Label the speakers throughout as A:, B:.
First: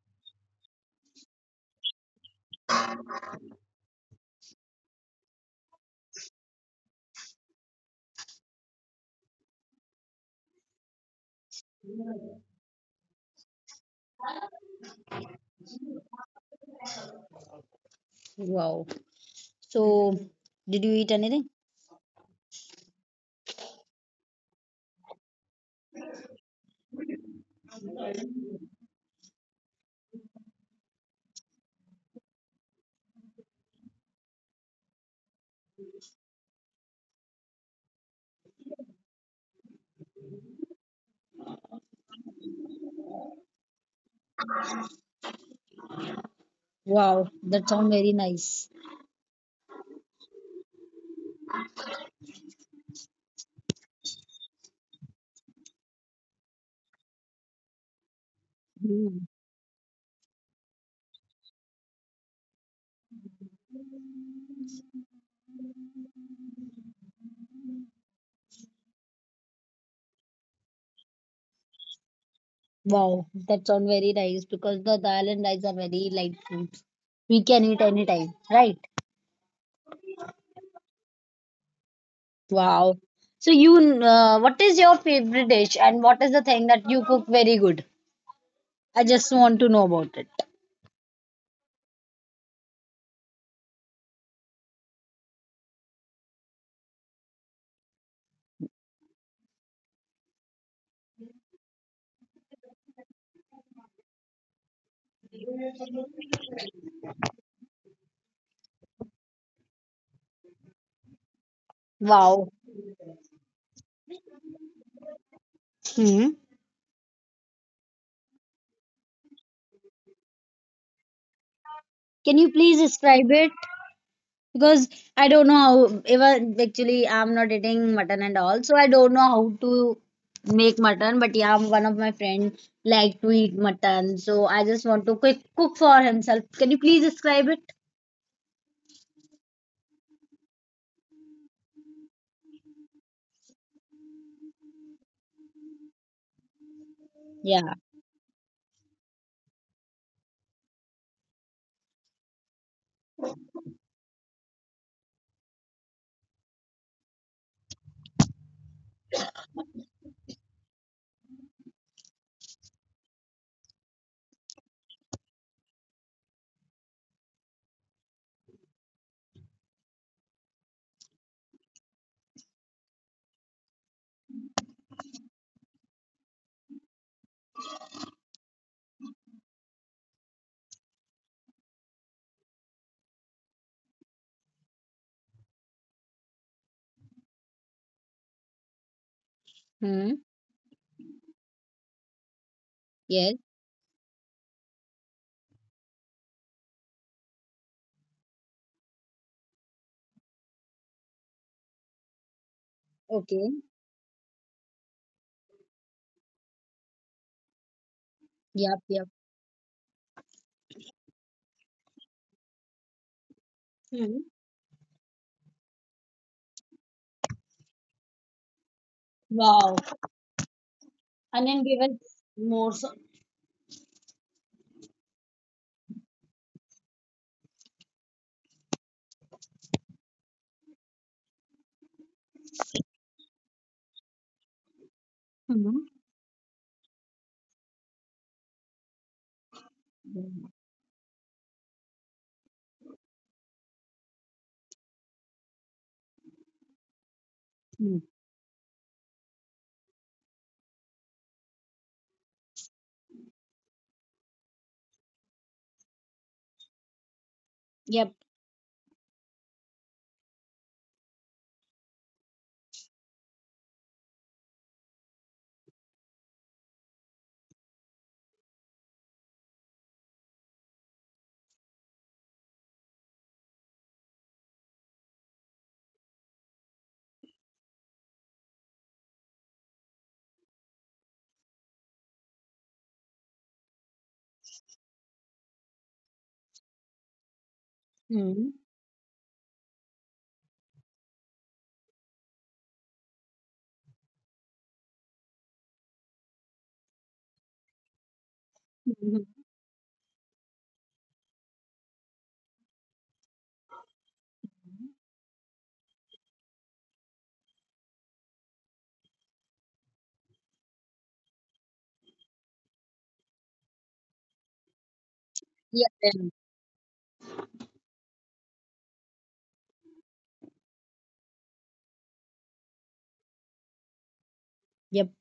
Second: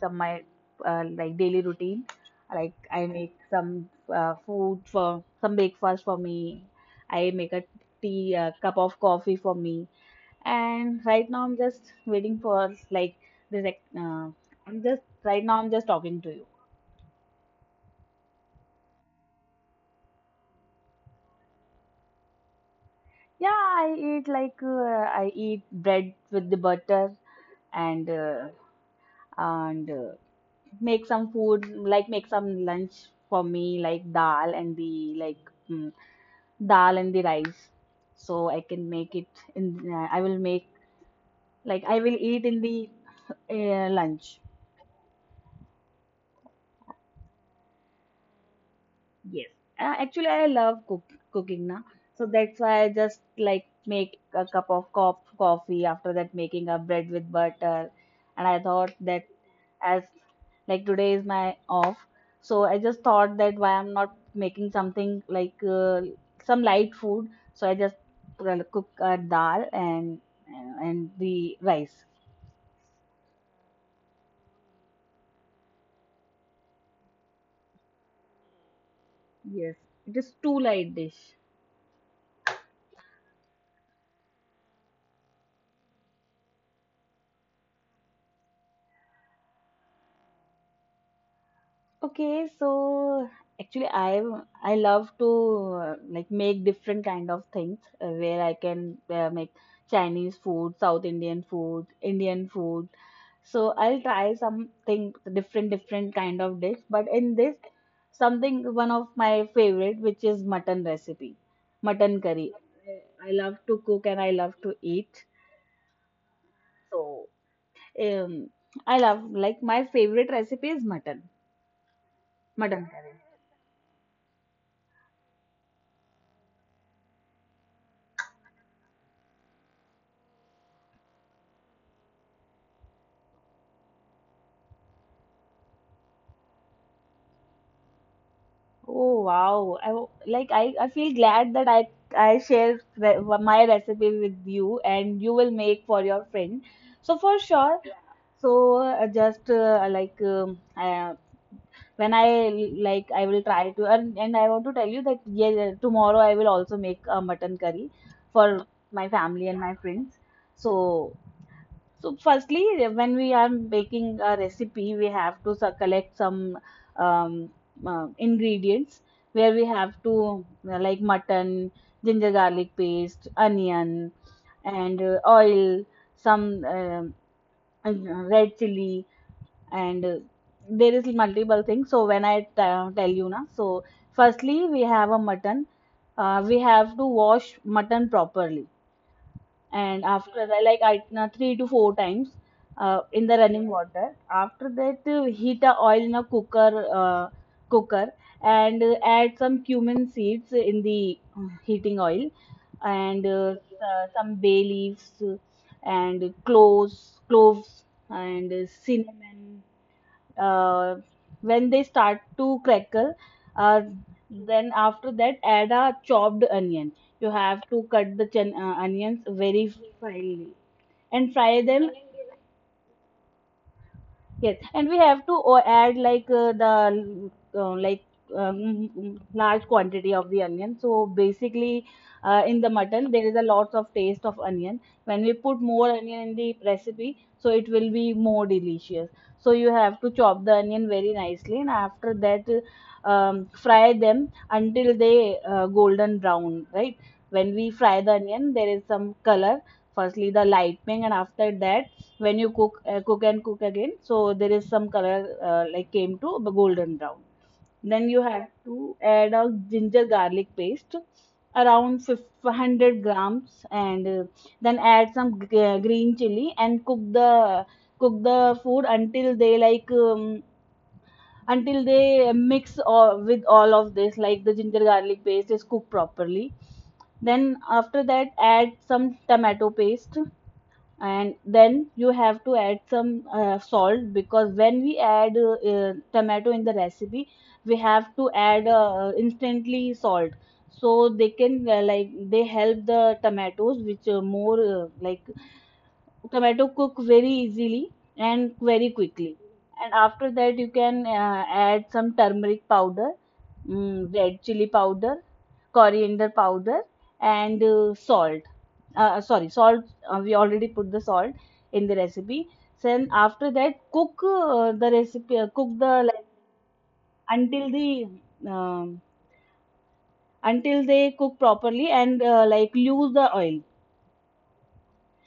A: some my like daily routine. Like I make some food for some breakfast for me. I make a tea, a cup of coffee for me. And right now I'm just waiting for like this. Ex- I'm just right now I'm just talking to you.
B: Wow. So, did you eat anything?
A: Yeah, I eat like I eat bread with the butter and uh, and make some food like make some lunch for me like dal and the like mm, dal and the rice. So I can make it in I will make like I will eat in the lunch.
B: Wow. That sounds very nice.
A: Yes, actually, I love cooking now, so that's why I just like make a cup of coffee, after that making a bread with butter, and I thought
B: Hmm.
A: that as like today is my off, so I just thought that why I'm not making something like some light food, so I just well, cook a dal and the rice.
B: Wow. That sounds very nice because the dal and rice are very light foods. We can eat anytime, right?
A: Yes, it is too light dish.
B: Wow. So you, what is your favorite dish and what is the thing that you cook very good? I just want to know about it.
A: Okay, so actually I love to like make different kind of things where I can make Chinese food, South Indian food, Indian food. So I'll try something different kind of dish, but in this something one of my favorite which is mutton recipe, mutton curry.
B: Wow.
A: I love to cook and I love to eat.
B: Hmm.
A: So um I love like my favorite recipe is mutton,
B: Can you
A: mutton
B: please
A: curry.
B: describe it? Because I don't know how even actually I'm not eating mutton and all, so I don't know how to make mutton. But yeah, one of my friend like to eat mutton, so I just want to quick cook for himself. Can you please describe it?
A: Oh wow. Like I feel glad that I share my recipe with you and you will make for your friend. So for sure.
B: Yeah.
A: So just like when I like I will try to and I want to tell you that yeah tomorrow I will also make a mutton curry for my family and my friends. So so firstly, when we are making a recipe, we have to collect some um, ingredients where we have to like mutton, ginger garlic paste, onion, and oil, some red chili, and there is multiple things. So, when I tell you na, so firstly we have a mutton. We have to wash mutton properly and
B: Hmm.
A: after that, like I na 3 to 4 times in the
B: Yes.
A: running water. After that, heat the oil in a cooker and add some cumin seeds in the heating oil and
B: Okay.
A: some bay leaves and cloves and
B: Yep. Yep.
A: cinnamon, uh, when they start to crackle, uh,
B: Hmm.
A: then after that add a chopped onion. You have to cut the onions very
B: Wow.
A: finely and
B: And
A: fry
B: then give
A: them.
B: us more. So-
A: Yes, and we have to add like the like large quantity of the onion. So basically, in the mutton there is a lot of taste of onion. When we put
B: hmm
A: more onion in the recipe, so it will be more delicious. So you have to chop the onion very nicely, and after that, fry them until they golden brown. Right? When we fry
B: hmm
A: the onion, there is some color. Firstly, the lightening, and after that when you cook and cook again, so there is some color like came to the golden brown. Then
B: Yep.
A: you have to add a ginger garlic paste around 500 grams, and then add some green chili and cook the food until they like until they mix all, with all of this, like the ginger garlic paste is cooked properly. Then after that add some tomato paste, and then you have to add some salt, because when we add tomato in the recipe we have to
B: Hmm.
A: add instantly salt, so they can like they help the tomatoes which more like tomato cook very easily and very quickly.
B: Mhm.
A: And after that you can add some turmeric powder, red chili powder, coriander powder, and salt. Sorry, salt, we already put the salt in the recipe. Then after that cook the recipe cook the like
B: Yep.
A: until the um, until they cook properly and like lose the oil.
B: Yep.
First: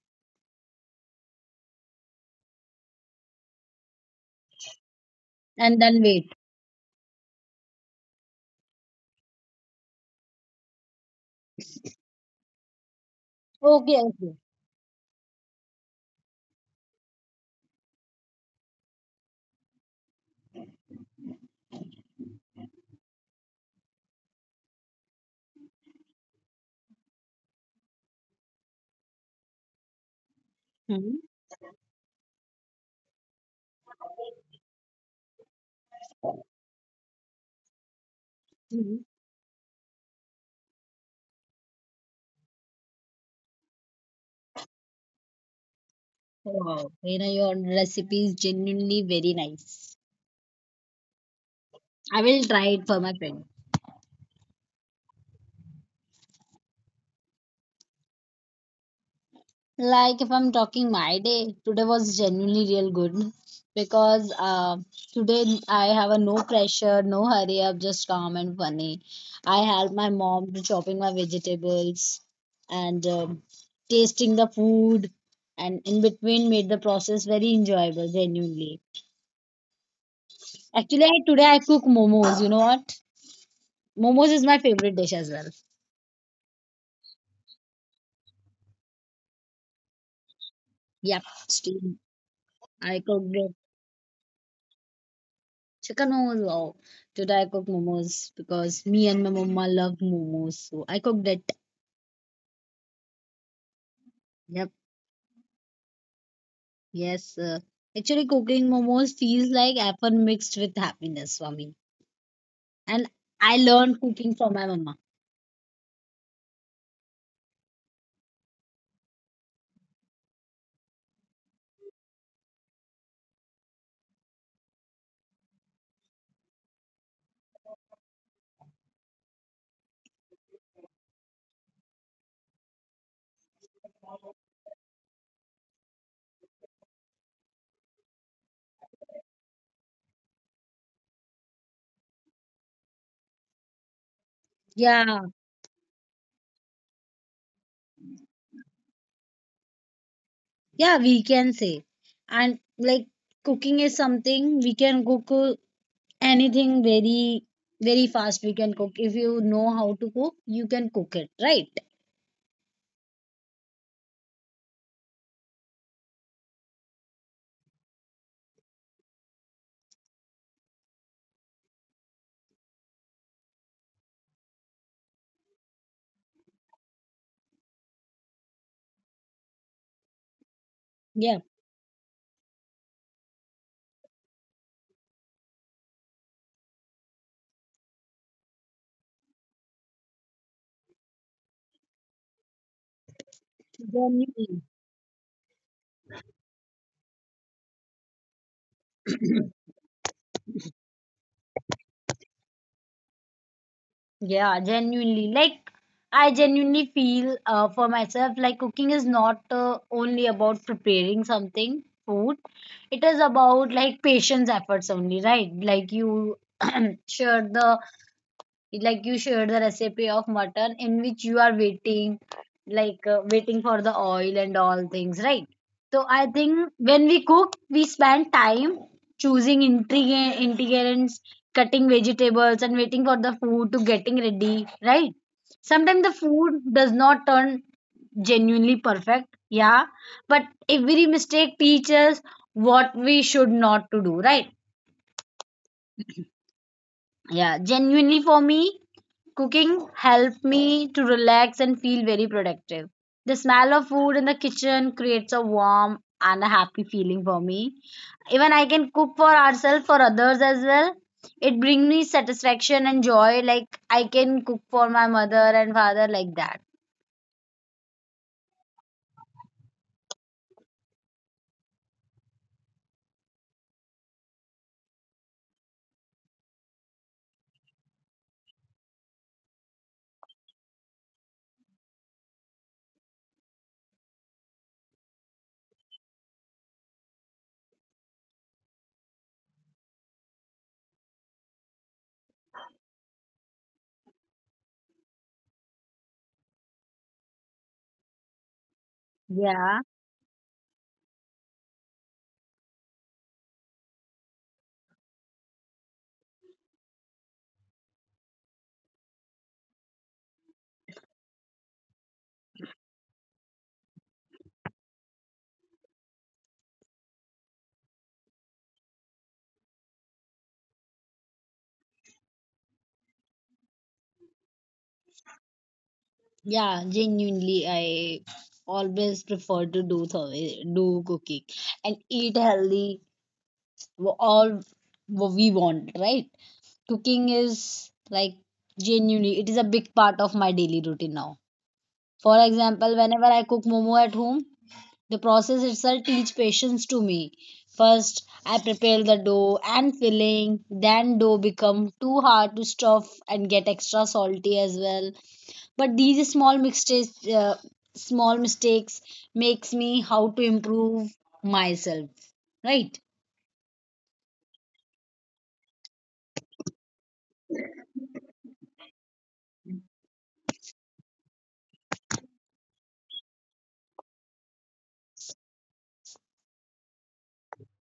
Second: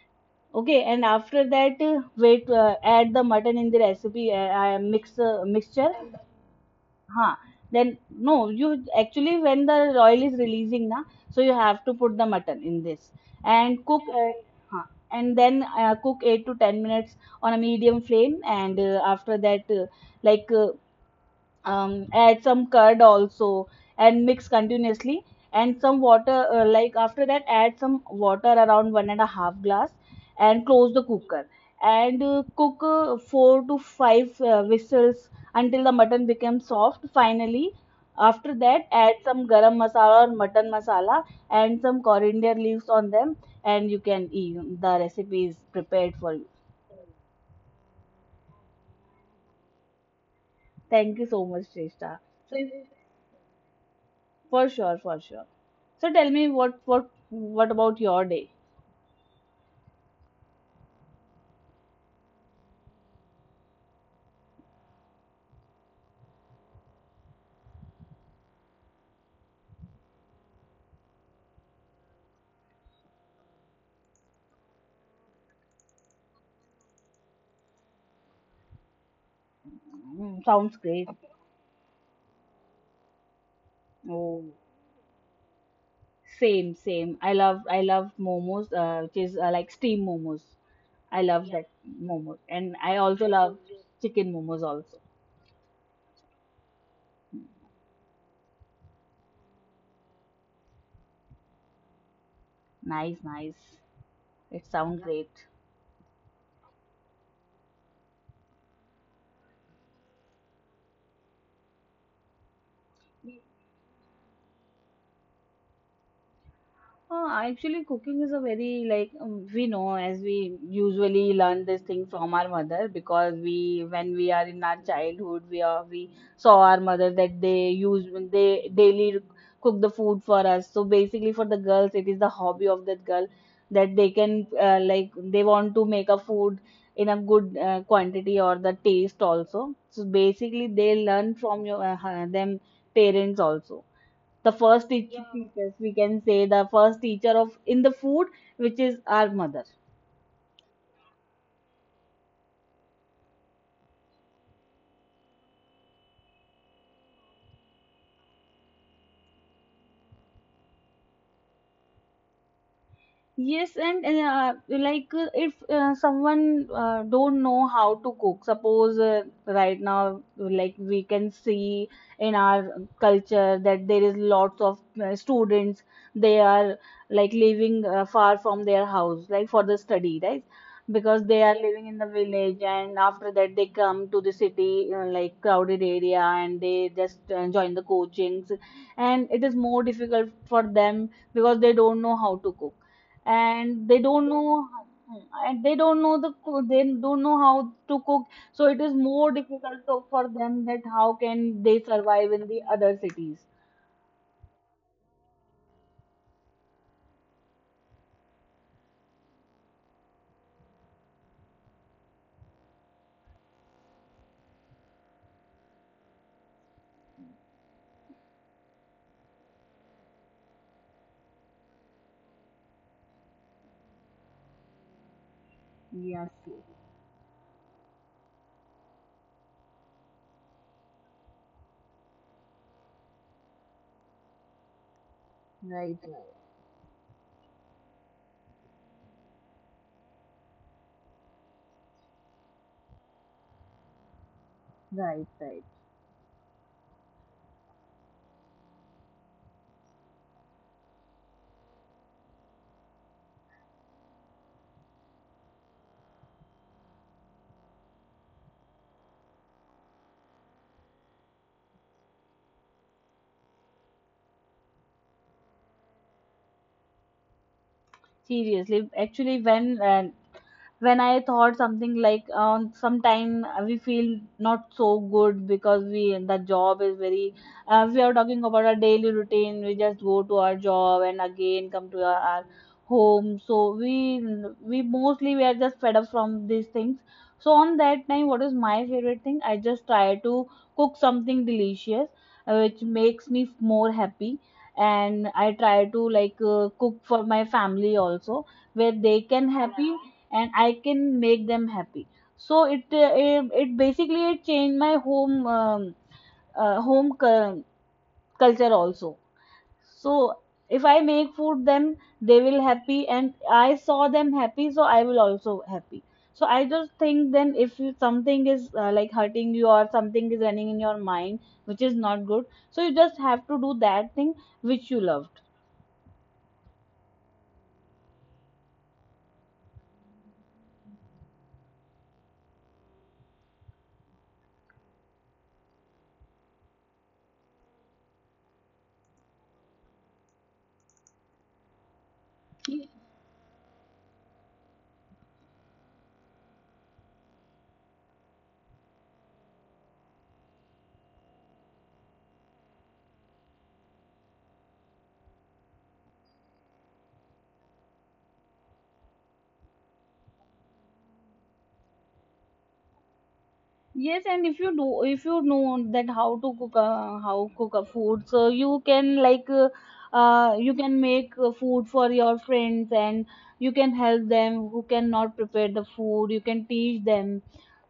A: Okay, and after that, add the mutton in the recipe,
B: And
A: mixture.
B: then wait.
A: Huh. Then no, you actually when the oil is releasing na, so you have to put the mutton in this and
B: Okay.
A: cook.
B: Okay.
A: Huh, and then cook 8 to 10 minutes on a medium flame, and after that, like uh, add some curd also and mix continuously and some water, like after that add some water around 1.5 glass and close the cooker and cook 4 to 5 whistles until the mutton becomes soft. Finally, after that
B: Hmm.
A: add some garam masala or mutton masala and some coriander leaves on them, and you can eat. The recipe is prepared for you.
B: Wow, you know, your recipe is genuinely very nice.
A: Thank you so much,
B: I
A: Shrestha.
B: will
A: So
B: try it for my friend.
A: for sure, for sure. So tell me what what about your day?
B: Like if I'm talking my day, today was genuinely real good because today I have a no pressure, no hurry up, just calm and funny. I help my mom to chopping my vegetables and tasting the food, and in between made the process very enjoyable. Genuinely,
A: Mm, sounds
B: actually,
A: great.
B: today I cook momos. You know what? Momos is my
A: Oh,
B: favorite dish as well.
A: same, same. I love momos, which is like steam momos.
B: Yep,
A: I love that
B: steam.
A: momos, and
B: I
A: I also
B: cooked it.
A: love chicken momos also.
B: Chicken momos. Wow. Today I cook momos because me and my mama love momos. So I cooked it.
A: Nice, nice. It
B: Yep.
A: sounds great.
B: Yes. Actually, cooking momos feels like effort mixed with happiness for me. And I learned cooking from my mama.
A: Actually, cooking is a very like we know, as we usually learn this thing from our mother, because we when we are in our childhood we are we saw our mother that they daily cook the food for us. So basically, for the girls, it is the hobby of that girl that they can like they want to make a food in a good quantity or the taste also. So basically, they learn from your them parents also, the first teacher,
B: Yeah.
A: yeah, teachers we can say, the first teacher of in the food which is our mother.
B: Yeah, we can say. And like cooking is something we can cook anything very, very fast. We can cook. If you know how to cook, you can cook it, right?
A: Yes, and like if someone don't know how to cook, suppose right now, like we can see in our culture that there is lots of students, they are like living far from their house, like for the study, right? Because
B: Yeah.
A: they are living in the village, and after that they come to the city, like crowded area, and they just join the coachings, and it is more difficult for them because they don't know how to cook and they
B: Then
A: don't
B: you
A: know they don't know how to cook, so it is more difficult for them that how can they survive in the other cities.
B: Yeah, genuinely. Like, I genuinely feel for myself like cooking is not only about preparing something, food. It is about like patience efforts only, right? Like you share the Like you shared the recipe of mutton in which you are waiting like waiting for the oil and all things, right? So I
A: Yes,
B: think
A: yes.
B: when we cook, we spend time choosing ingredients, cutting vegetables, and waiting for the food to getting ready, right?
A: Right,
B: Sometimes the
A: right,
B: food does not turn genuinely perfect, yeah, but every mistake teaches what we should not to do, right?
A: right.
B: Yeah, genuinely for me, cooking helped me to relax and feel very productive. The smell of food in the kitchen creates a warm and a happy feeling for me. Even I can cook for ourselves, for others as well. It brings me satisfaction and joy. Like I can cook for my mother and father like that.
A: Seriously, actually when I thought something like sometime we feel not so good, because we the job is very, we are talking about our daily routine, we just go to our job and again come to our home, so we mostly we are just fed up from these things. So on that time what is my favorite thing, I just try to cook something delicious, which makes me more happy, and I try to like cook for my family also, where they can
B: Yeah.
A: happy and I can make them happy. So it it, it basically it changed my home uh, home cu- culture also. So if I make food, then they will happy, and I saw them happy, so I will also happy. So I just think, then if you, something is like hurting you or something is running in your mind which is not good, so you just have to do that thing which you loved.
B: Yeah, genuinely, I always prefer to do do cooking and eat healthy w- all w- we want, right? Cooking is like genuinely, it is a big part of my daily routine now. For example, whenever I cook momo at home, the process itself teaches patience to me. First, I prepare the dough and filling, then dough become too hard to stuff and get extra salty as well. But these small mistakes, small mistakes makes me how to improve myself, right?
A: Yes, and if you do, if you know that how to cook, how cook a food, so you can like, you can make food for your friends, and you can help them who cannot prepare the food. You can teach them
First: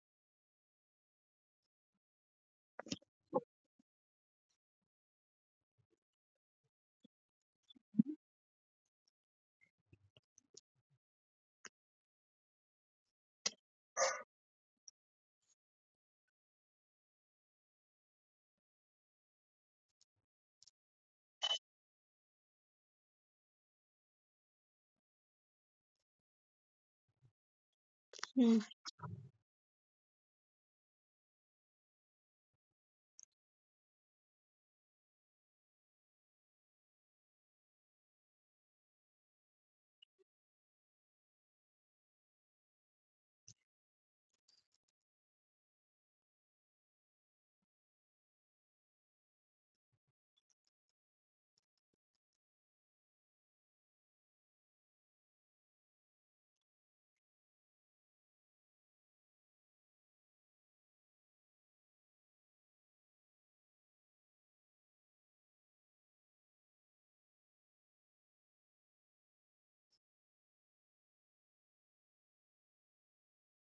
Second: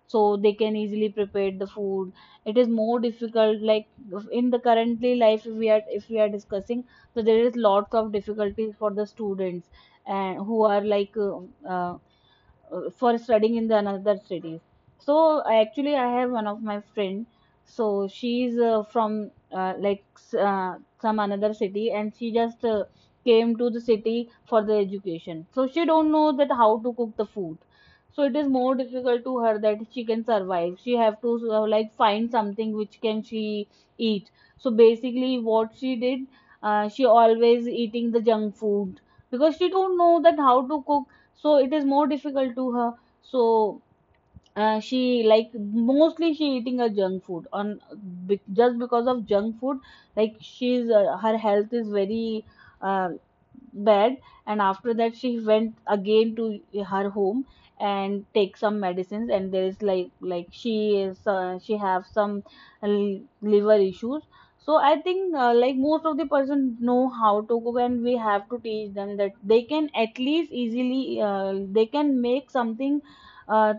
A: so they can easily prepare the food. It is more difficult, like in the currently life we are, if we are discussing, so there is lots of difficulties for the students and who are like uh, for studying in the another cities. So I actually I have one of my friend. So she's some another city, and she just came to the city for the education. So she don't know that how to cook the food. So it is more difficult to her that she can survive. She have to like find something which can she eat. So basically, what she did, she always eating the junk food because she don't know that how to cook so it is more difficult to her so she like mostly she eating a junk food on be, just because of junk food like she's her health is very uh, bad and after that she went again to her home and take some medicines and there is like she have some l- liver issues so I think like most of the person know how to cook and we have to teach them that they can at least easily they can make something uh,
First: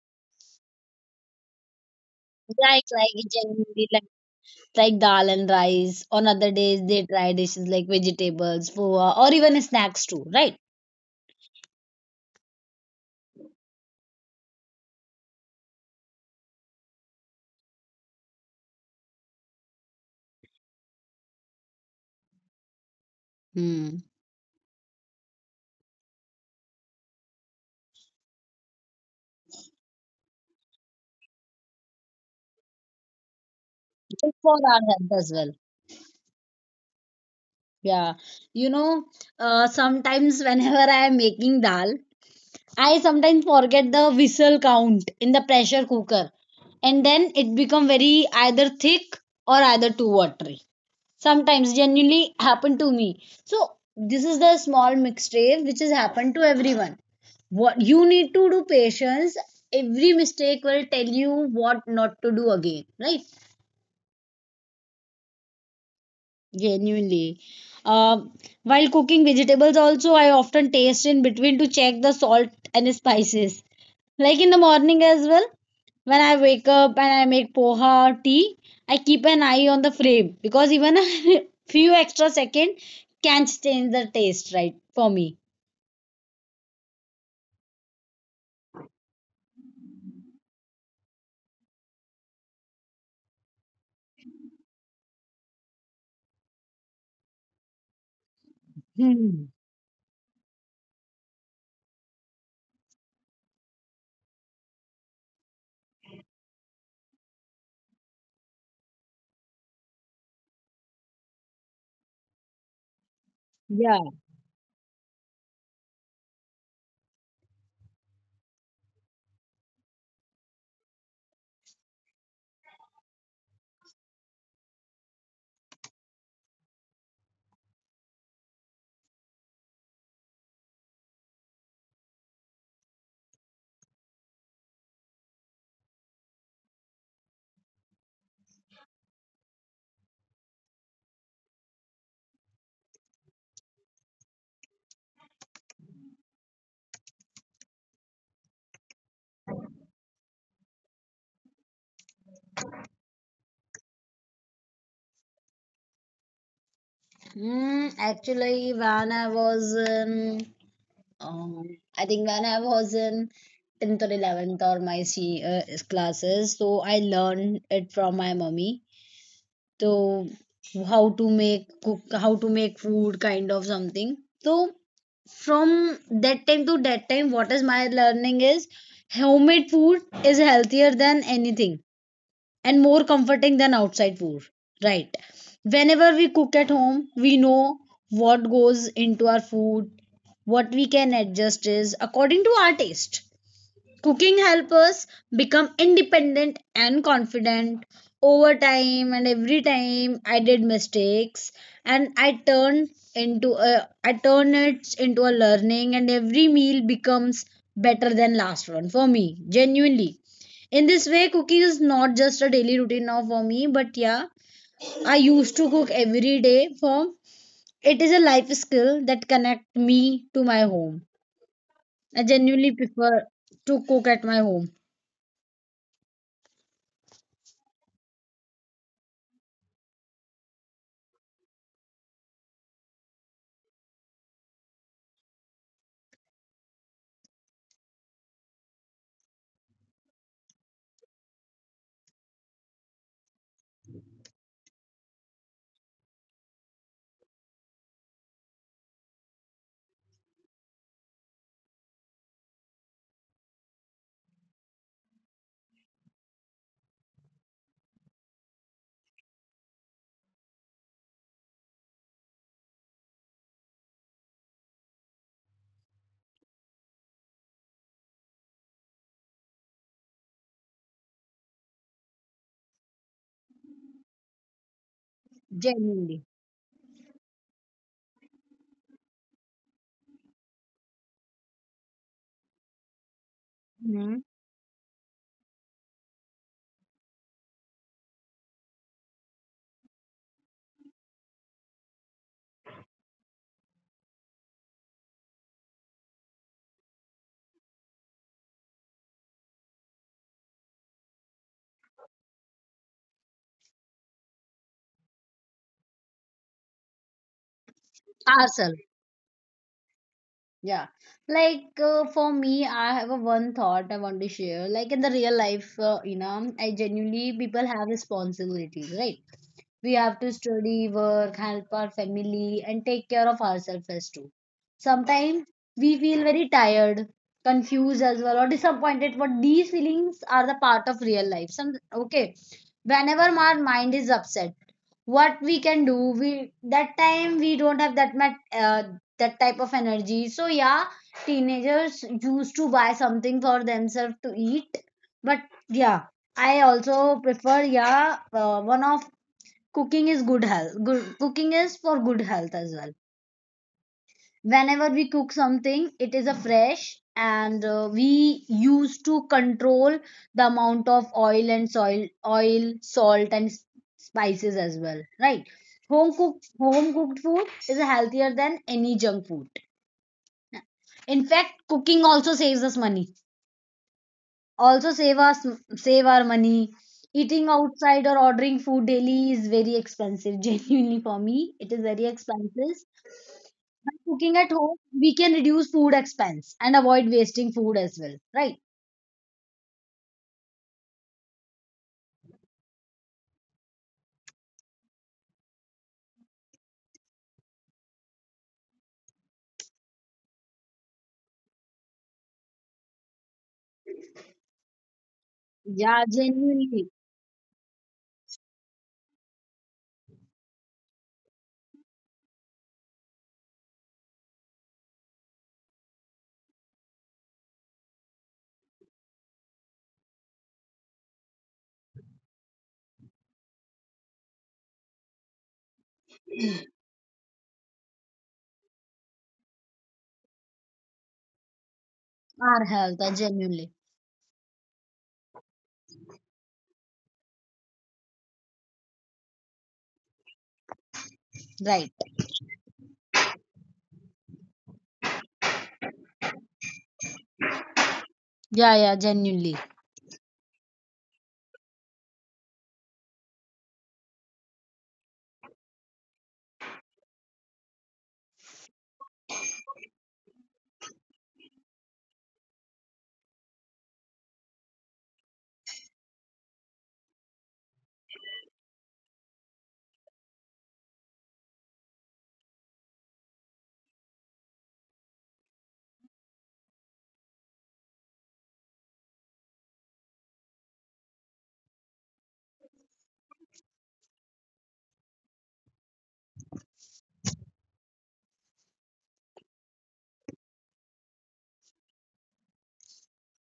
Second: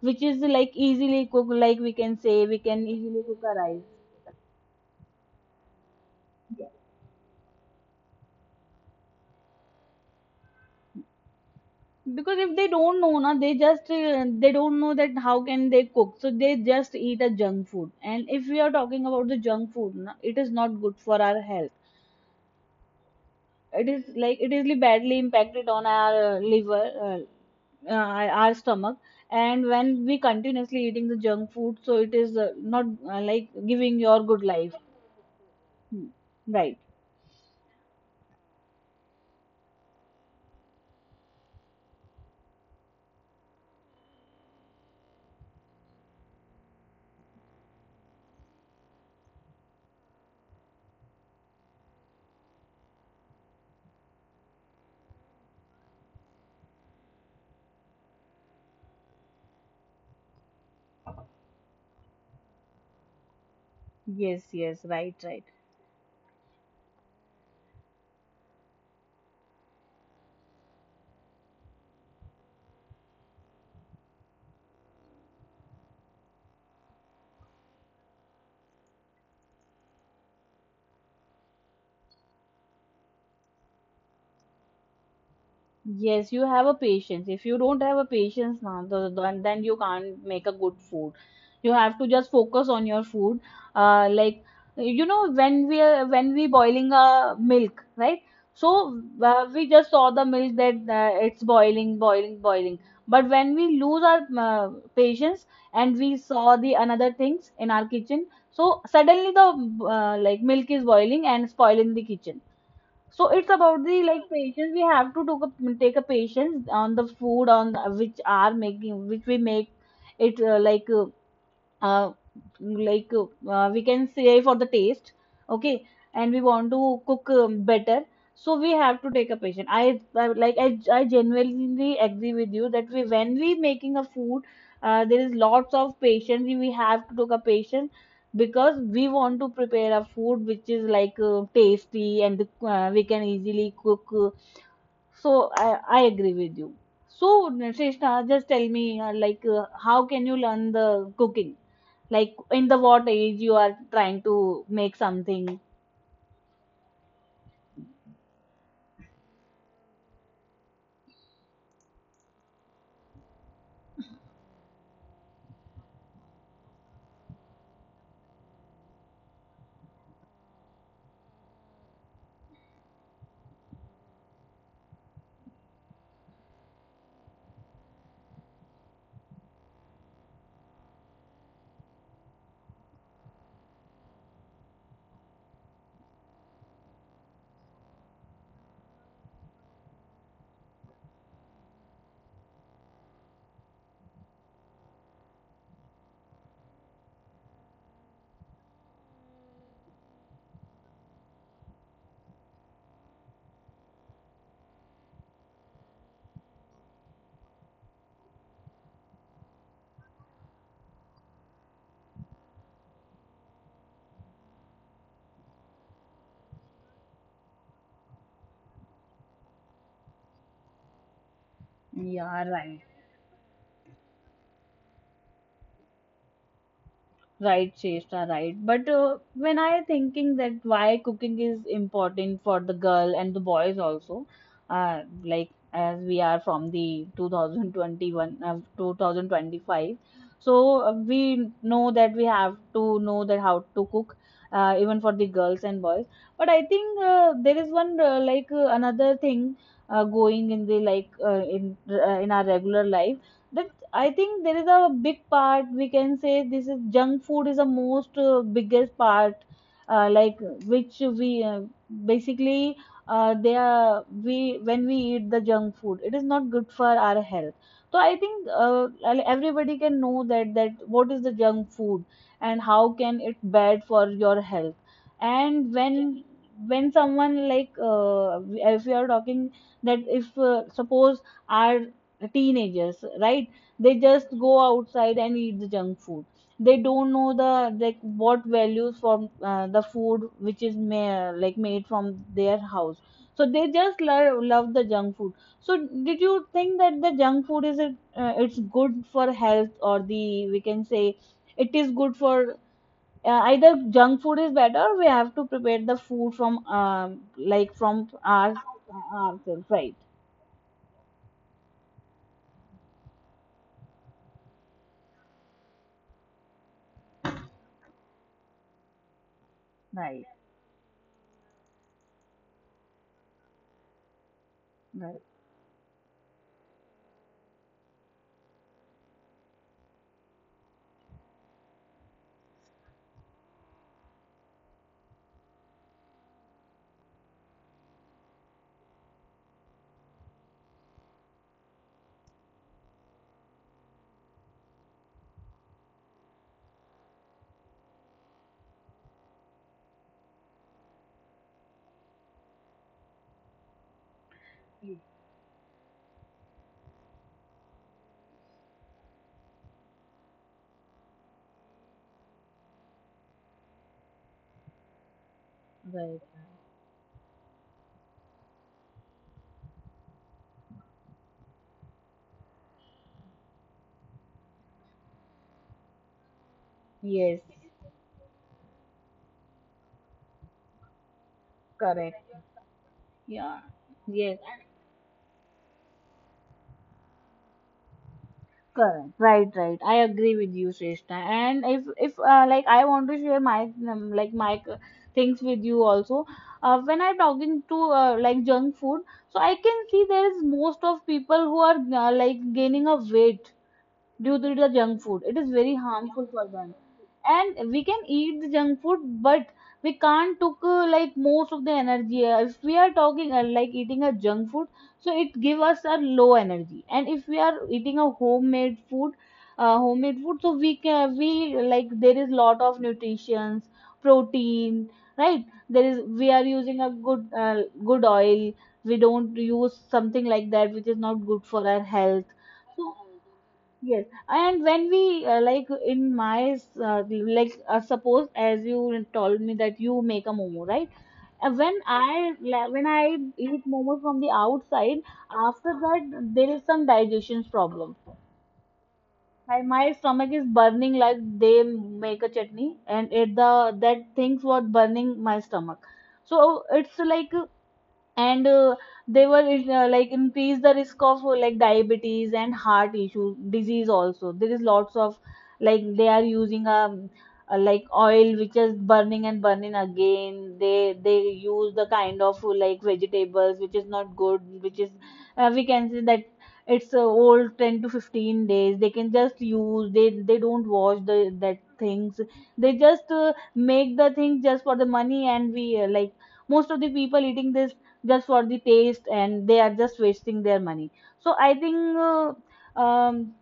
A: which is like easily cook like we can say we
B: Right,
A: can easily
B: like
A: cook a rice.
B: genuinely like dal and rice. On other
A: Yeah.
B: days, they try dishes like vegetables, poha, or even snacks too, right?
A: Because if they don't know na they just they don't know that how can they cook so they just eat a junk food and if we are talking about the junk food na, it is not good for our health. It
B: Hmm.
A: is like it is badly impacted on our liver, uh, our stomach and when we continuously eating the junk food so it is not uh, like giving your
B: Good
A: good
B: for
A: life.
B: our health as well.
A: Hmm. Right.
B: Yeah. You know, sometimes whenever I am making dal, I sometimes forget the whistle count in the pressure cooker. And then it become very either thick or either too watery. Sometimes genuinely happened to me, so this is the small mistake which has happened to everyone. What you need to do patience. Every mistake will tell you what not to do again, right?
A: Yes, yes, right, right.
B: Genuinely uh, while cooking vegetables also, I often taste in between to check the salt and spices. Like in the morning as well, when I wake up and I make poha tea, I keep an eye on the flame because even a few extra second can change the taste, right? For me.
A: Yes, you have a patience. If you don't have a patience now, then you can't make a good food. You have to just focus on your food. Like you know, when we boiling a milk, right? So
B: Hmm.
A: we just saw the milk that it's boiling, boiling, boiling. But when we lose our patience and we saw the another things in our kitchen, so suddenly the like milk is boiling and spoil in the kitchen so it's about the
B: Yeah.
A: like patience we have to take a patience on the food on which are making which we make it uh, we can say for the taste, okay, and we want to cook better so we have to take a patient. I genuinely agree with you that we when we making a food there is lots of patience we have to take a patient because we want to prepare a food which is like tasty and we can easily cook so I agree with you. So Shrishna, just tell me, how can you learn the cooking? Like, in the what age you are trying to make something?
B: Mm, actually, when I was in, um, I think when I was in 10th or 11th or my classes, so I learned it from my mummy. So how to make cook, how to make food, kind of something. So from that time to that time what is my learning is homemade food is healthier than anything and more comforting than outside food, right? Whenever we cook at home we know what goes into our food, what we can adjust is according to our taste. Cooking helps us become independent and confident. Over time and every time I did mistakes and I turn it into a learning, and every meal becomes better than last one for me, genuinely. In this way cooking is not just a daily routine now for me, but yeah, I used to cook every day for it is a life skill that connect me to my home. I
A: Yeah,
B: genuinely
A: right.
B: prefer to cook at my home.
A: Right, Cheshta, right. But when I thinking that why cooking is important for the girl and the boys also, like as we are from the 2021, 2025, so we know that we have to know that how to cook, even for the girls and boys. But I think there is one another thing going in the in our regular life. That. I think there is a big part we can say this is junk food is the most biggest part uh, like which we basically they are we when we eat the junk food it is not good for our health so I think everybody can know that that what is the junk food and how can it bad for your health and
B: Genuinely.
A: when someone if we are talking that if suppose our teenagers, right, they
B: Mhm.
A: just go outside and eat the junk food. They don't know the like what values from the food which is ma- like made from their house so they just lo- love the junk food so did you think that the junk food is it, it's good for health or the we can say it is good for either junk food is better. We have to prepare the food from like from our
B: Ourselves.
A: ourselves, right?
B: Yeah, like for me I have a one thought I want to share, like in the real life, you know, I genuinely people have responsibilities, right? We have to
A: Right,
B: study, work, help our family, and take care of ourselves as too.
A: right,
B: Sometimes we feel very tired, confused as well, or disappointed, but these feelings are the part of real life. Some okay. Whenever our mind is upset, what we can do, we that time we don't have that much that type of energy. So yeah, teenagers used to buy something for themselves to eat, but yeah. I also prefer yeah one of cooking is good health good cooking is for good health as well. Whenever we cook something it is a fresh and we used to control the amount of oil and soil oil salt and spices as well, right? home
A: right.
B: cooked home cooked food is healthier than any junk food. In fact, cooking also saves us money, also save us, save our money. Eating
A: Yes.
B: outside or ordering food daily is very expensive. Genuinely for me it is very
A: Correct.
B: expensive.
A: Yeah.
B: By cooking at
A: Yes.
B: home we can reduce food expense and avoid wasting food as well, right?
A: Correct. Right. Right. I agree with you, Shrestha. And if like I want to share my like my c- things with you also. When I'm talking to like junk food, so I can see there is most of people who are like gaining a weight due to the junk food. It is very
B: Yeah,
A: harmful for them.
B: genuinely.
A: And we can eat the junk food, but we can't took like most of the energy. If we are talking like eating a junk food, so it give us a low energy. And if we are eating a homemade food, so we can we like there is lot of nutritions, protein, right? There is we are using a good good oil. We don't use something like that which is not good for our health.
B: Our health,
A: So
B: genuinely.
A: yes, and when we like in my like suppose as you told me that you make a momo, right? When
B: Right.
A: I la- when I eat momo from the outside, after that there is some digestion problem.
B: Yeah, yeah, genuinely.
A: My stomach is burning like they make a chutney, and it the that things was burning my stomach. So it's like and they were like increase the risk of like diabetes and heart issue disease also there is lots of like they are using a like oil which is burning and burning again they use the kind of like vegetables which is not good which is we can say that it's old 10 to 15 days they can just use they don't wash the that things they just make the thing just for the money and we like most of the people eating this just for the taste and they are just wasting their money so I think um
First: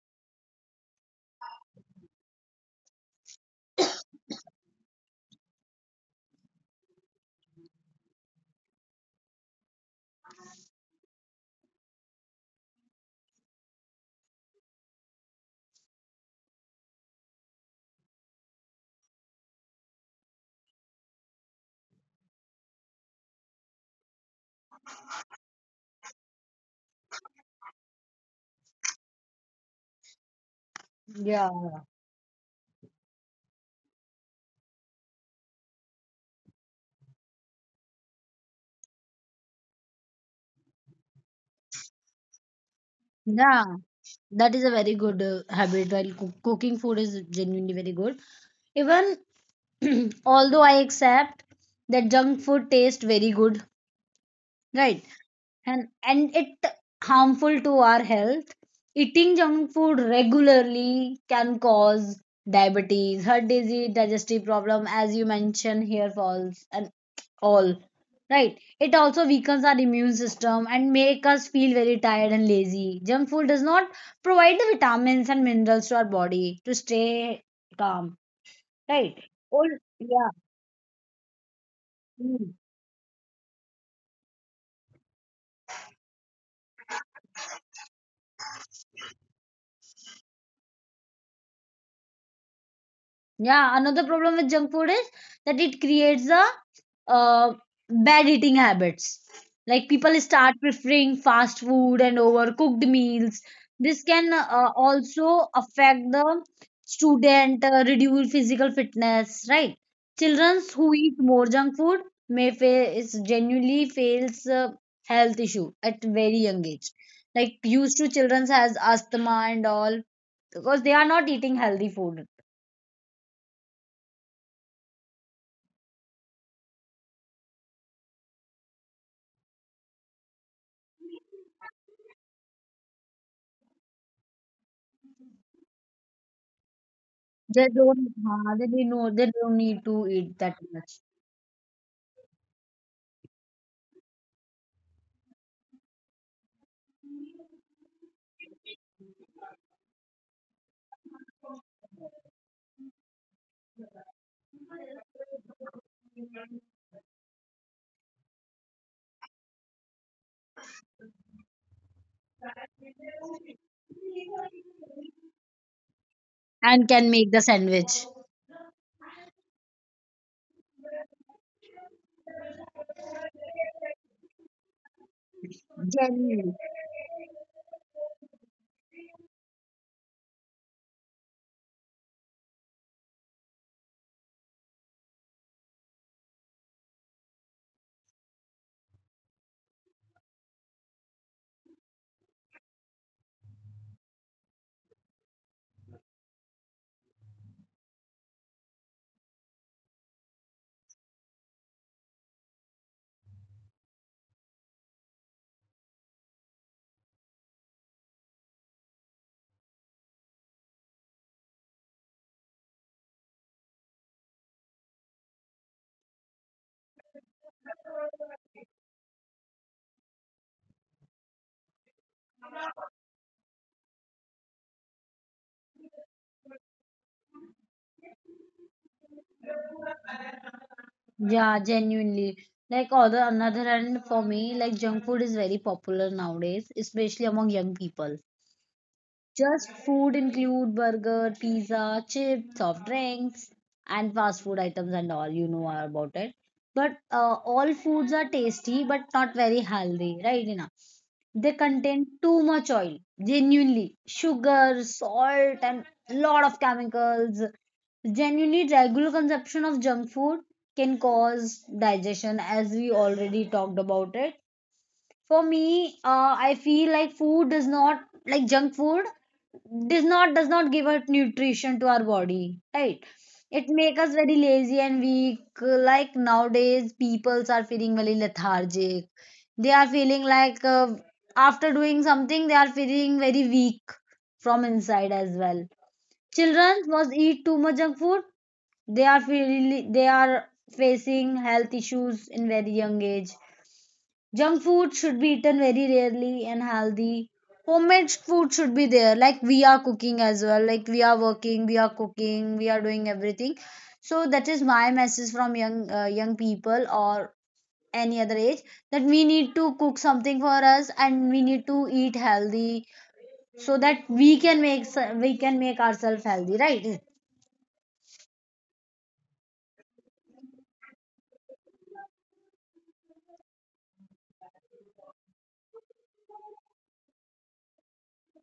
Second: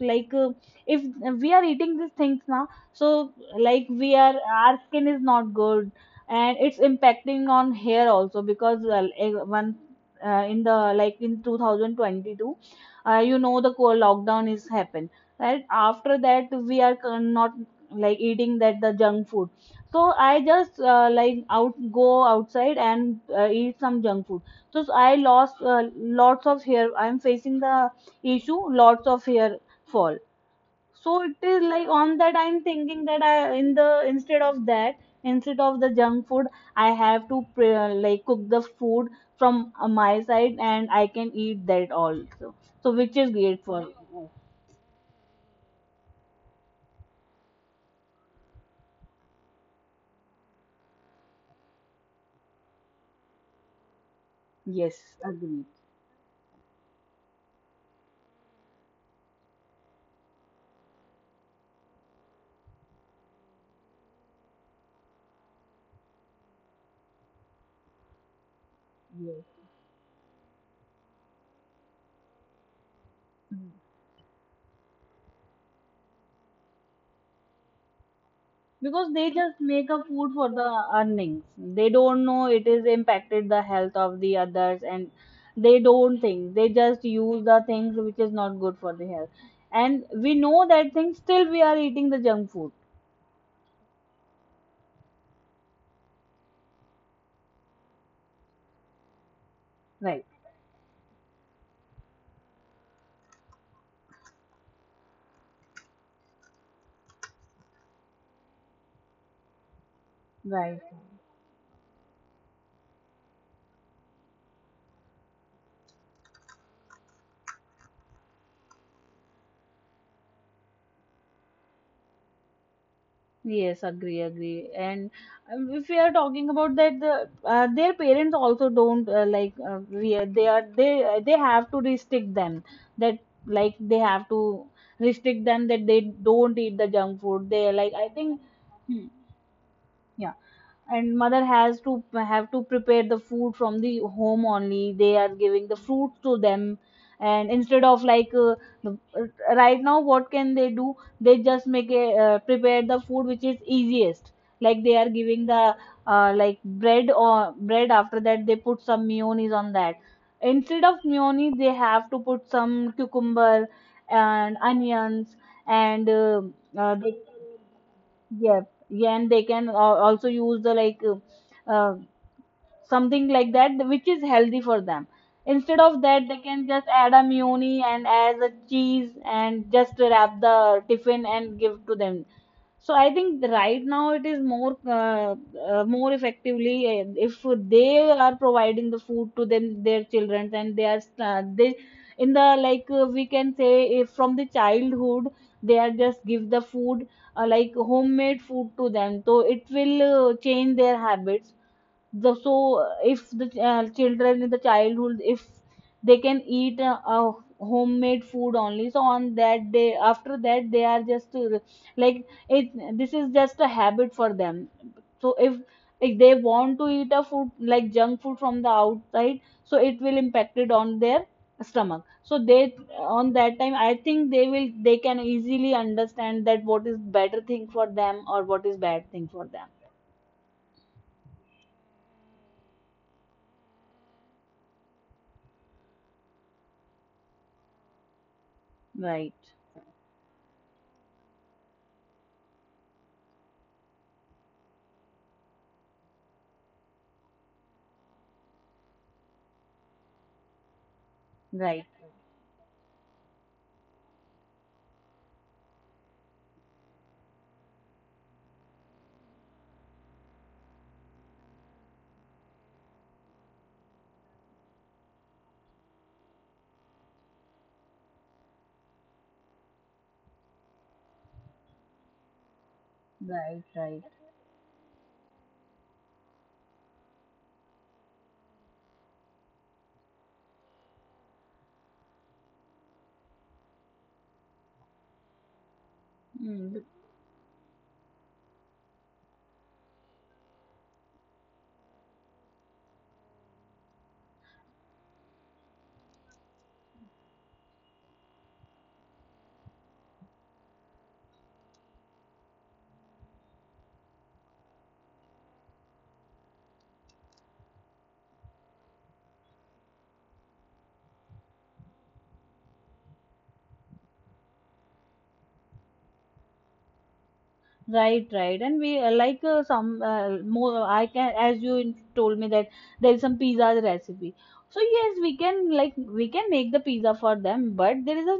A: like uh, if we are eating these things now so like we are our skin is not good and it's impacting on hair also because well, eh, one in the like in 2022, you know the co- lockdown is happened, right? After that we are con- not like eating that the junk food so I just like out go outside and eat some junk food. So I lost lots of hair. I'm facing the issue, lots of hair fall. So it
B: Yeah.
A: is like on that I'm thinking that I in the instead of that instead of the junk food I have to pre- like cook the food from my side and I can eat that also. So which is great
B: Yeah,
A: for.
B: that is a very good habit while cooking food is genuinely very good. Even although I accept that junk food tastes very good, right?
A: Yes, agreed.
B: And it harmful to our health. Eating junk food regularly can cause diabetes, heart disease, digestive problem as you mentioned here, falls and all, right? It also
A: Yes.
B: weakens our immune system and make us feel very tired and lazy. Junk food does not provide the vitamins and minerals to our body to stay calm,
A: Because
B: right?
A: they just
B: Oh,
A: make up food
B: yeah.
A: for the earnings. They don't know
B: Hmm.
A: it is impacted the health of the others and they don't think. They just use the things which is not good for the health and we know that thing still we are eating the junk food.
B: Yeah, another problem with junk food is that it creates a uh, bad eating habits. Like
A: Right.
B: people start preferring fast food and overcooked meals. This can also affect the student, reduce physical fitness, right? Children
A: Right.
B: who eat more junk food may face genuinely fails health issue at very young age. Like used to children has asthma and all because they are not eating healthy food.
A: Yes, agree, agree. And if we are talking about that, the, their parents also don't like we are they have to restrict them that like they have to restrict them that they don't eat the junk food.
B: They
A: They like I
B: don't,
A: think,
B: they didn't know
A: hmm,
B: they don't need to
A: yeah,
B: eat that much
A: and mother has to have to prepare the food from the home only they are giving the fruit to them and instead of right now what can they do they just make a prepare the food which is easiest like they are giving the like bread after that they put some mayonnaise on that, instead of mayonnaise they have to put some cucumber and onions and
B: and can
A: they
B: make the sandwich.
A: Yes, yeah, and they can also use the something like that which is healthy for them instead of that they
B: Genuinely.
A: can just add a muni and as a cheese and just wrap the tiffin and give to them so I think right now it is more effectively if they are providing the food to them their children and they are they in the like we can say if from the childhood they are just give the food like homemade food to them so it will change their habits the, so if the children in the childhood if they can eat homemade food only so on that day after that they are just like it this is just a habit for them so if they want to eat a food like junk food from the outside so it will impact it on their stomach so they on that time I think they will they can easily understand that what is better thing for them or what is bad thing for them.
B: Yeah, genuinely. Like other another hand for me, like junk food is very popular nowadays, especially among young people.
A: Right,
B: Just food include burger, pizza, chips, soft drinks, and fast food items and all. You know about it. But all foods are tasty, but not very healthy, right? Enough. They
A: right.
B: contain too much oil, genuinely. Sugar, salt, and lot of chemicals. Genuinely, regular consumption of junk food can cause digestion, as we already talked about it. For me, I feel like food does not like junk food does not give out nutrition to our body, right?
A: Right,
B: It make
A: right.
B: us very lazy and weak. Like nowadays peoples are feeling very lethargic. They are feeling like after doing something they are feeling very weak from inside as well. Children
A: Mm.
B: must eat too much junk food. They are feeling they are facing health issues in very young age. Junk food should be eaten very rarely and healthy. Homemade food should be there, like we are cooking as well. Like we are working, we are cooking, we are doing everything. So that is my message from young young people or any other age that we need to cook something for us and we need to eat healthy so that we can we can make ourselves healthy, right?
A: Right, right, and we some more. I can, as you in- told me that there is some pizza recipe. So yes, we can like we can make the pizza for them, but there is a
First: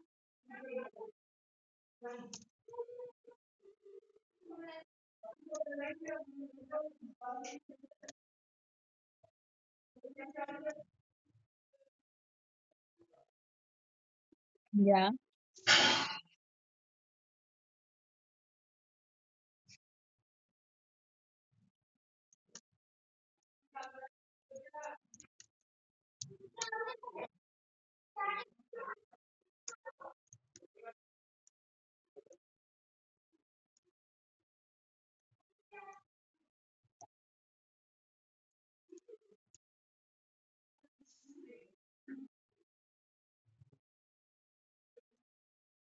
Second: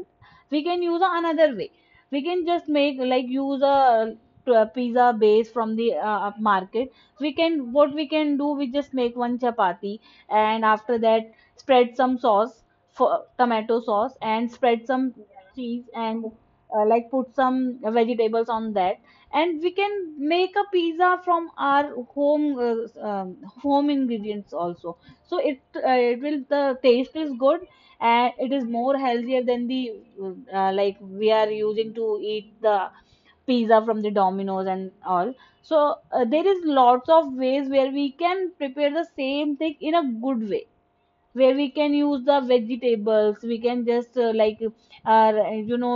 A: we can use a another way. We can just make like use a, pizza base from the market. We can what we can do. We just make one chapati, and after that spread some sauce for tomato sauce and spread
B: Yeah.
A: some cheese and like put some vegetables on that and we can make a pizza from our home home ingredients also so it will the taste is good and it is more healthier than the like we are using to eat the pizza from the Domino's and all. So there is lots of ways where we can prepare the same thing in a good way where we can use the vegetables we can just like uh, you know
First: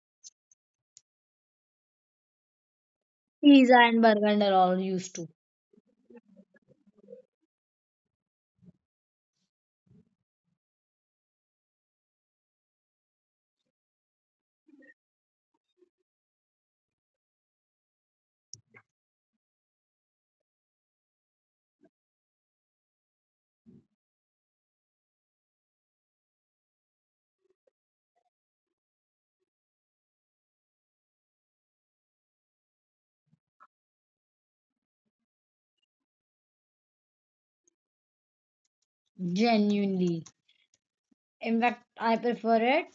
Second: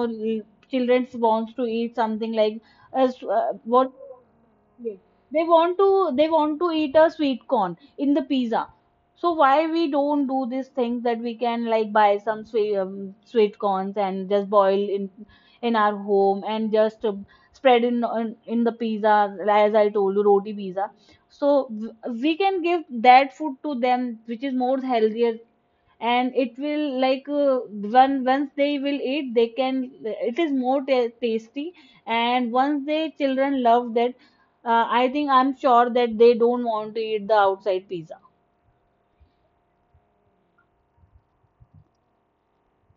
A: children wants to eat something like uh,
B: Pizza
A: what.
B: and burger are all
A: Yes,
B: used to
A: they want to eat a sweet corn in the pizza, so why we don't do this thing that we can like buy some sweet sweet corns and just boil in our home and just spread in in the pizza as I told you roti pizza so we can give that food to them which is more healthier and it will like when once they will eat they can it is more ta tasty and once they children love that. I think I'm sure that they don't want to eat the outside pizza.
B: genuinely. In fact, I prefer it.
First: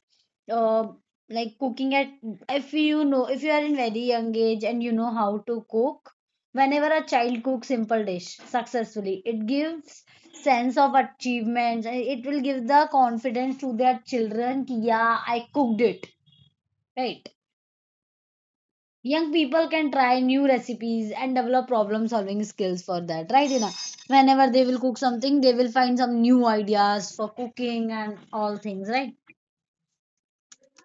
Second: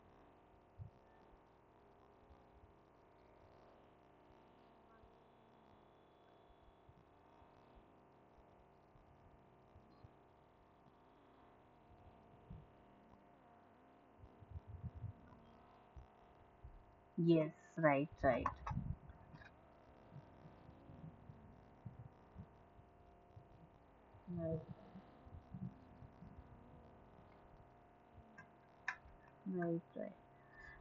B: Uh, like cooking at if you know if you are in very young age and you know how to cook. Whenever a child cooks simple dish successfully, it gives sense of achievement. And it will give the confidence to their children. Ki, yeah, I cooked it. Right.
A: Yes, right, right,
B: Young people can try new recipes and develop problem solving skills for that. Right, Ina? Whenever
A: right,
B: they will cook something, they will find some new ideas for cooking and all things. Right,
A: right, right.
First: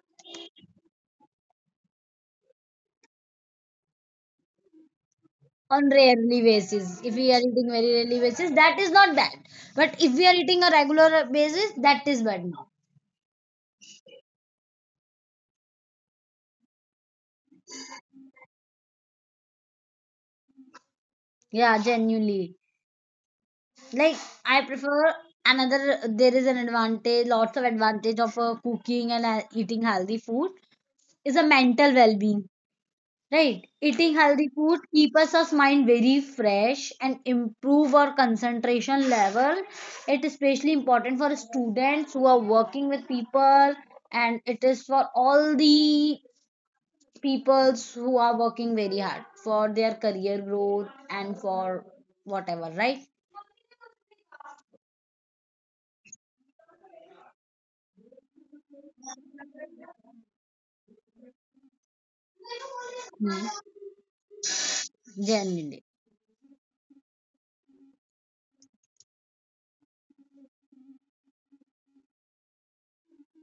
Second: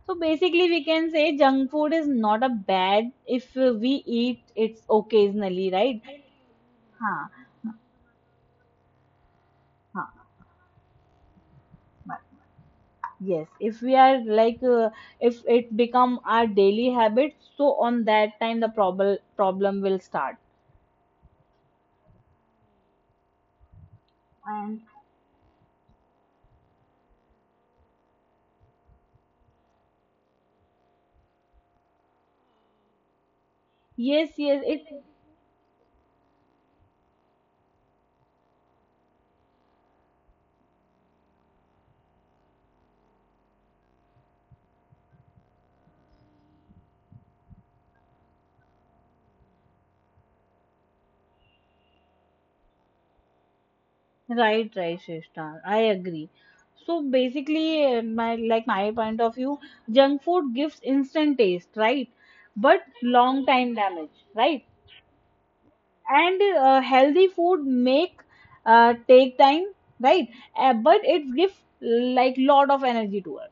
A: So basically we can say junk food is not a bad if we eat it occasionally,
B: on
A: right?
B: rarely basis, if we are
A: हाँ.
B: eating very rarely basis that is not bad, but if we are
A: हाँ.
B: eating a regular basis that is bad now.
A: Yes, if we are like if it become our daily habit, so on that time the problem will start.
B: Yeah, genuinely. Like, I
A: And
B: prefer another there is an advantage lots of advantage of cooking and eating healthy food is a mental well-being. Right. Eating
A: yes,
B: healthy
A: yes, it
B: food keeps us mind very fresh and improve our concentration level. It is especially important for students who are working with people and it is for all the peoples who are working very hard for their career growth and for whatever, right?
A: right, right, Shrishta, I agree. So basically, my like my point of view, junk food gives instant taste, right? But long
B: Hmm.
A: time damage, right?
B: Genuinely.
A: And healthy food make take time, right? But it gives like lot of energy to us.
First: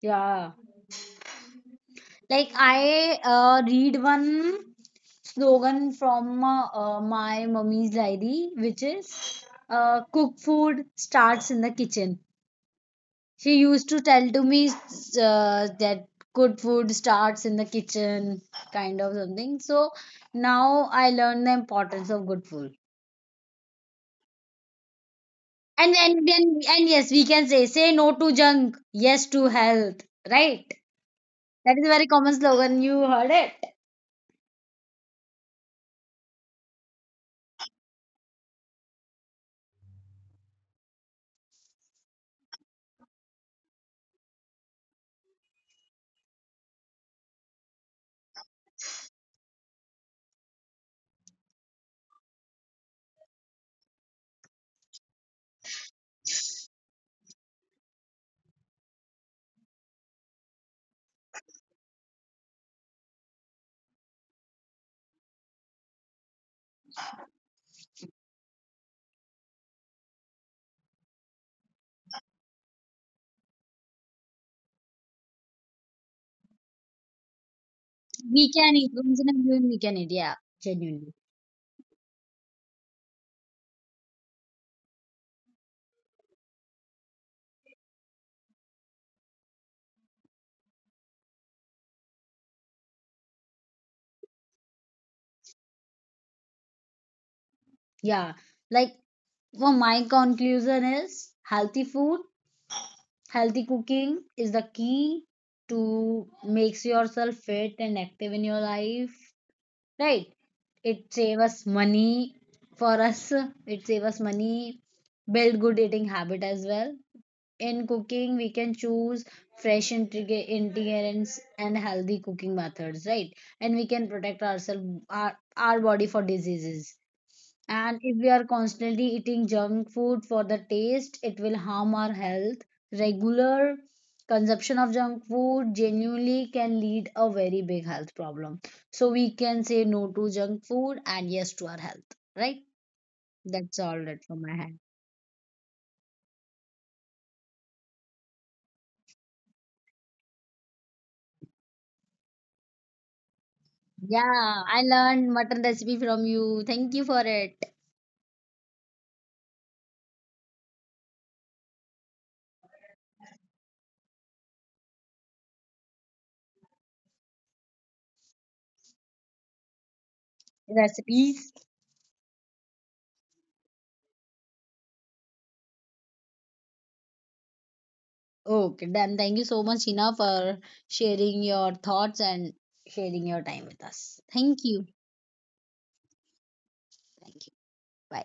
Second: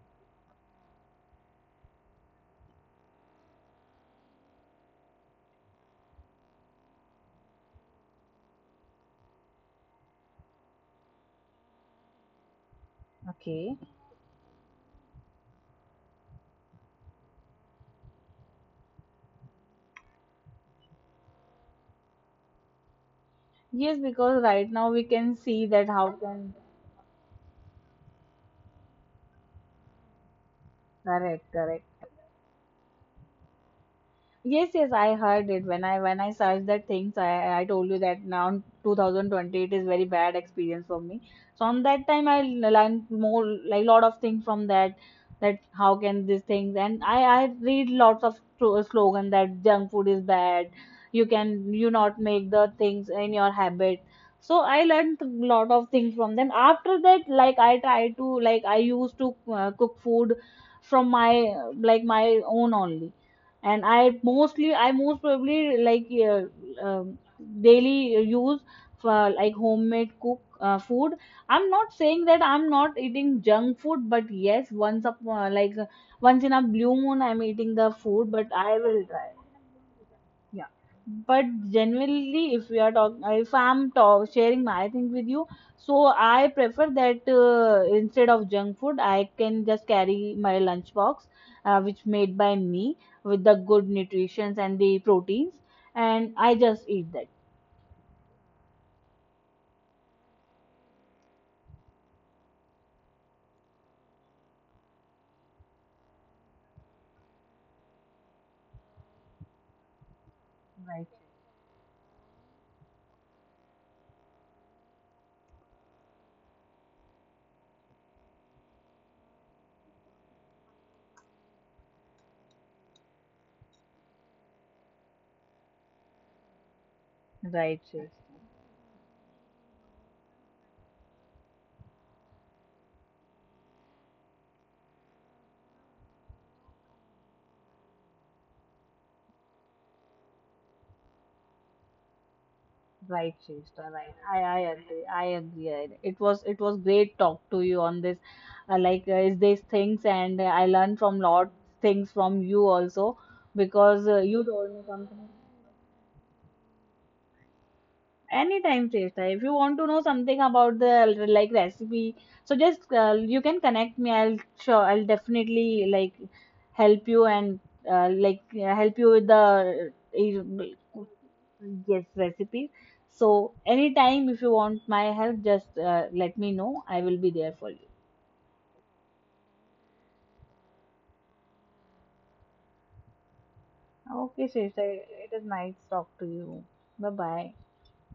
B: Yeah. Like I read one slogan from my mummy's lady, which is cook food starts in the kitchen. She
A: Okay.
B: used to tell to me that good food starts in the kitchen, kind of something. So now I learn the importance of good food.
A: Yes, because right now we can see
B: And
A: that
B: and
A: how can
B: and, and yes, we can say say no to junk, yes to health, right?
A: correct,
B: That is a
A: correct.
B: very common slogan. You heard it.
A: Yes, yes, I heard it when I searched that things. I told you that now in 2020 it is very bad experience for me. So on that time I learned more like lot of things from that, that how can these things and I read lots of slogan that junk food is bad. You can you not make the things in your habit. So I learned a lot of things from them. After that, like I used to cook food from my like my own only and i most probably like uh, um, daily use for like homemade cook food. I'm not saying that I'm not eating junk food, but yes once up once in a blue moon I'm eating the food,
B: We
A: but
B: can
A: I
B: eat.
A: will
B: Once in a
A: try.
B: blue moon, we can eat. Yeah,
A: Yeah,
B: genuinely.
A: but generally if we are talking, if sharing my thing with you, so I prefer that instead of junk food I can just carry my lunch box which made by me with the good nutritions and the proteins and I just eat that.
B: Yeah, like so my conclusion is healthy food, healthy cooking is the key to makes yourself fit and active in your life, right? It
A: Right.
B: saves us money for us. It saves us money, build good eating habit as well. In cooking, we can choose fresh ingredients and healthy cooking methods, right? And we can protect ourselves, our body for diseases
A: Right,
B: and if
A: Shreyas.
B: we are constantly eating junk food for the taste, it will harm our health. Regular consumption of junk food genuinely can lead a very big health problem. So we can say no to junk food and yes to our health, right?
A: Right,
B: That's
A: Shrestha,
B: all that
A: right.
B: from my
A: I
B: hand.
A: agree. I agree. It was great talk to you on this. Is these things, and I learned from lot things from you also because you
B: Yeah,
A: told
B: I
A: me
B: learned
A: something.
B: mutton recipe from you. Thank you for it.
A: Anytime, Shrestha. If you want to know something about the like recipe, so just you can connect me. I'll definitely like help you and help you with the uh,
B: Recipes.
A: yes recipe. So anytime if you want my help, just let me know. I will be there for you.
B: Okay, then thank you so much, Hina, for sharing your thoughts and sharing your time with us.
A: Okay,
B: Thank you.
A: Shrestha. It is nice talk to you. Bye
B: Thank you.
A: bye.
B: Bye.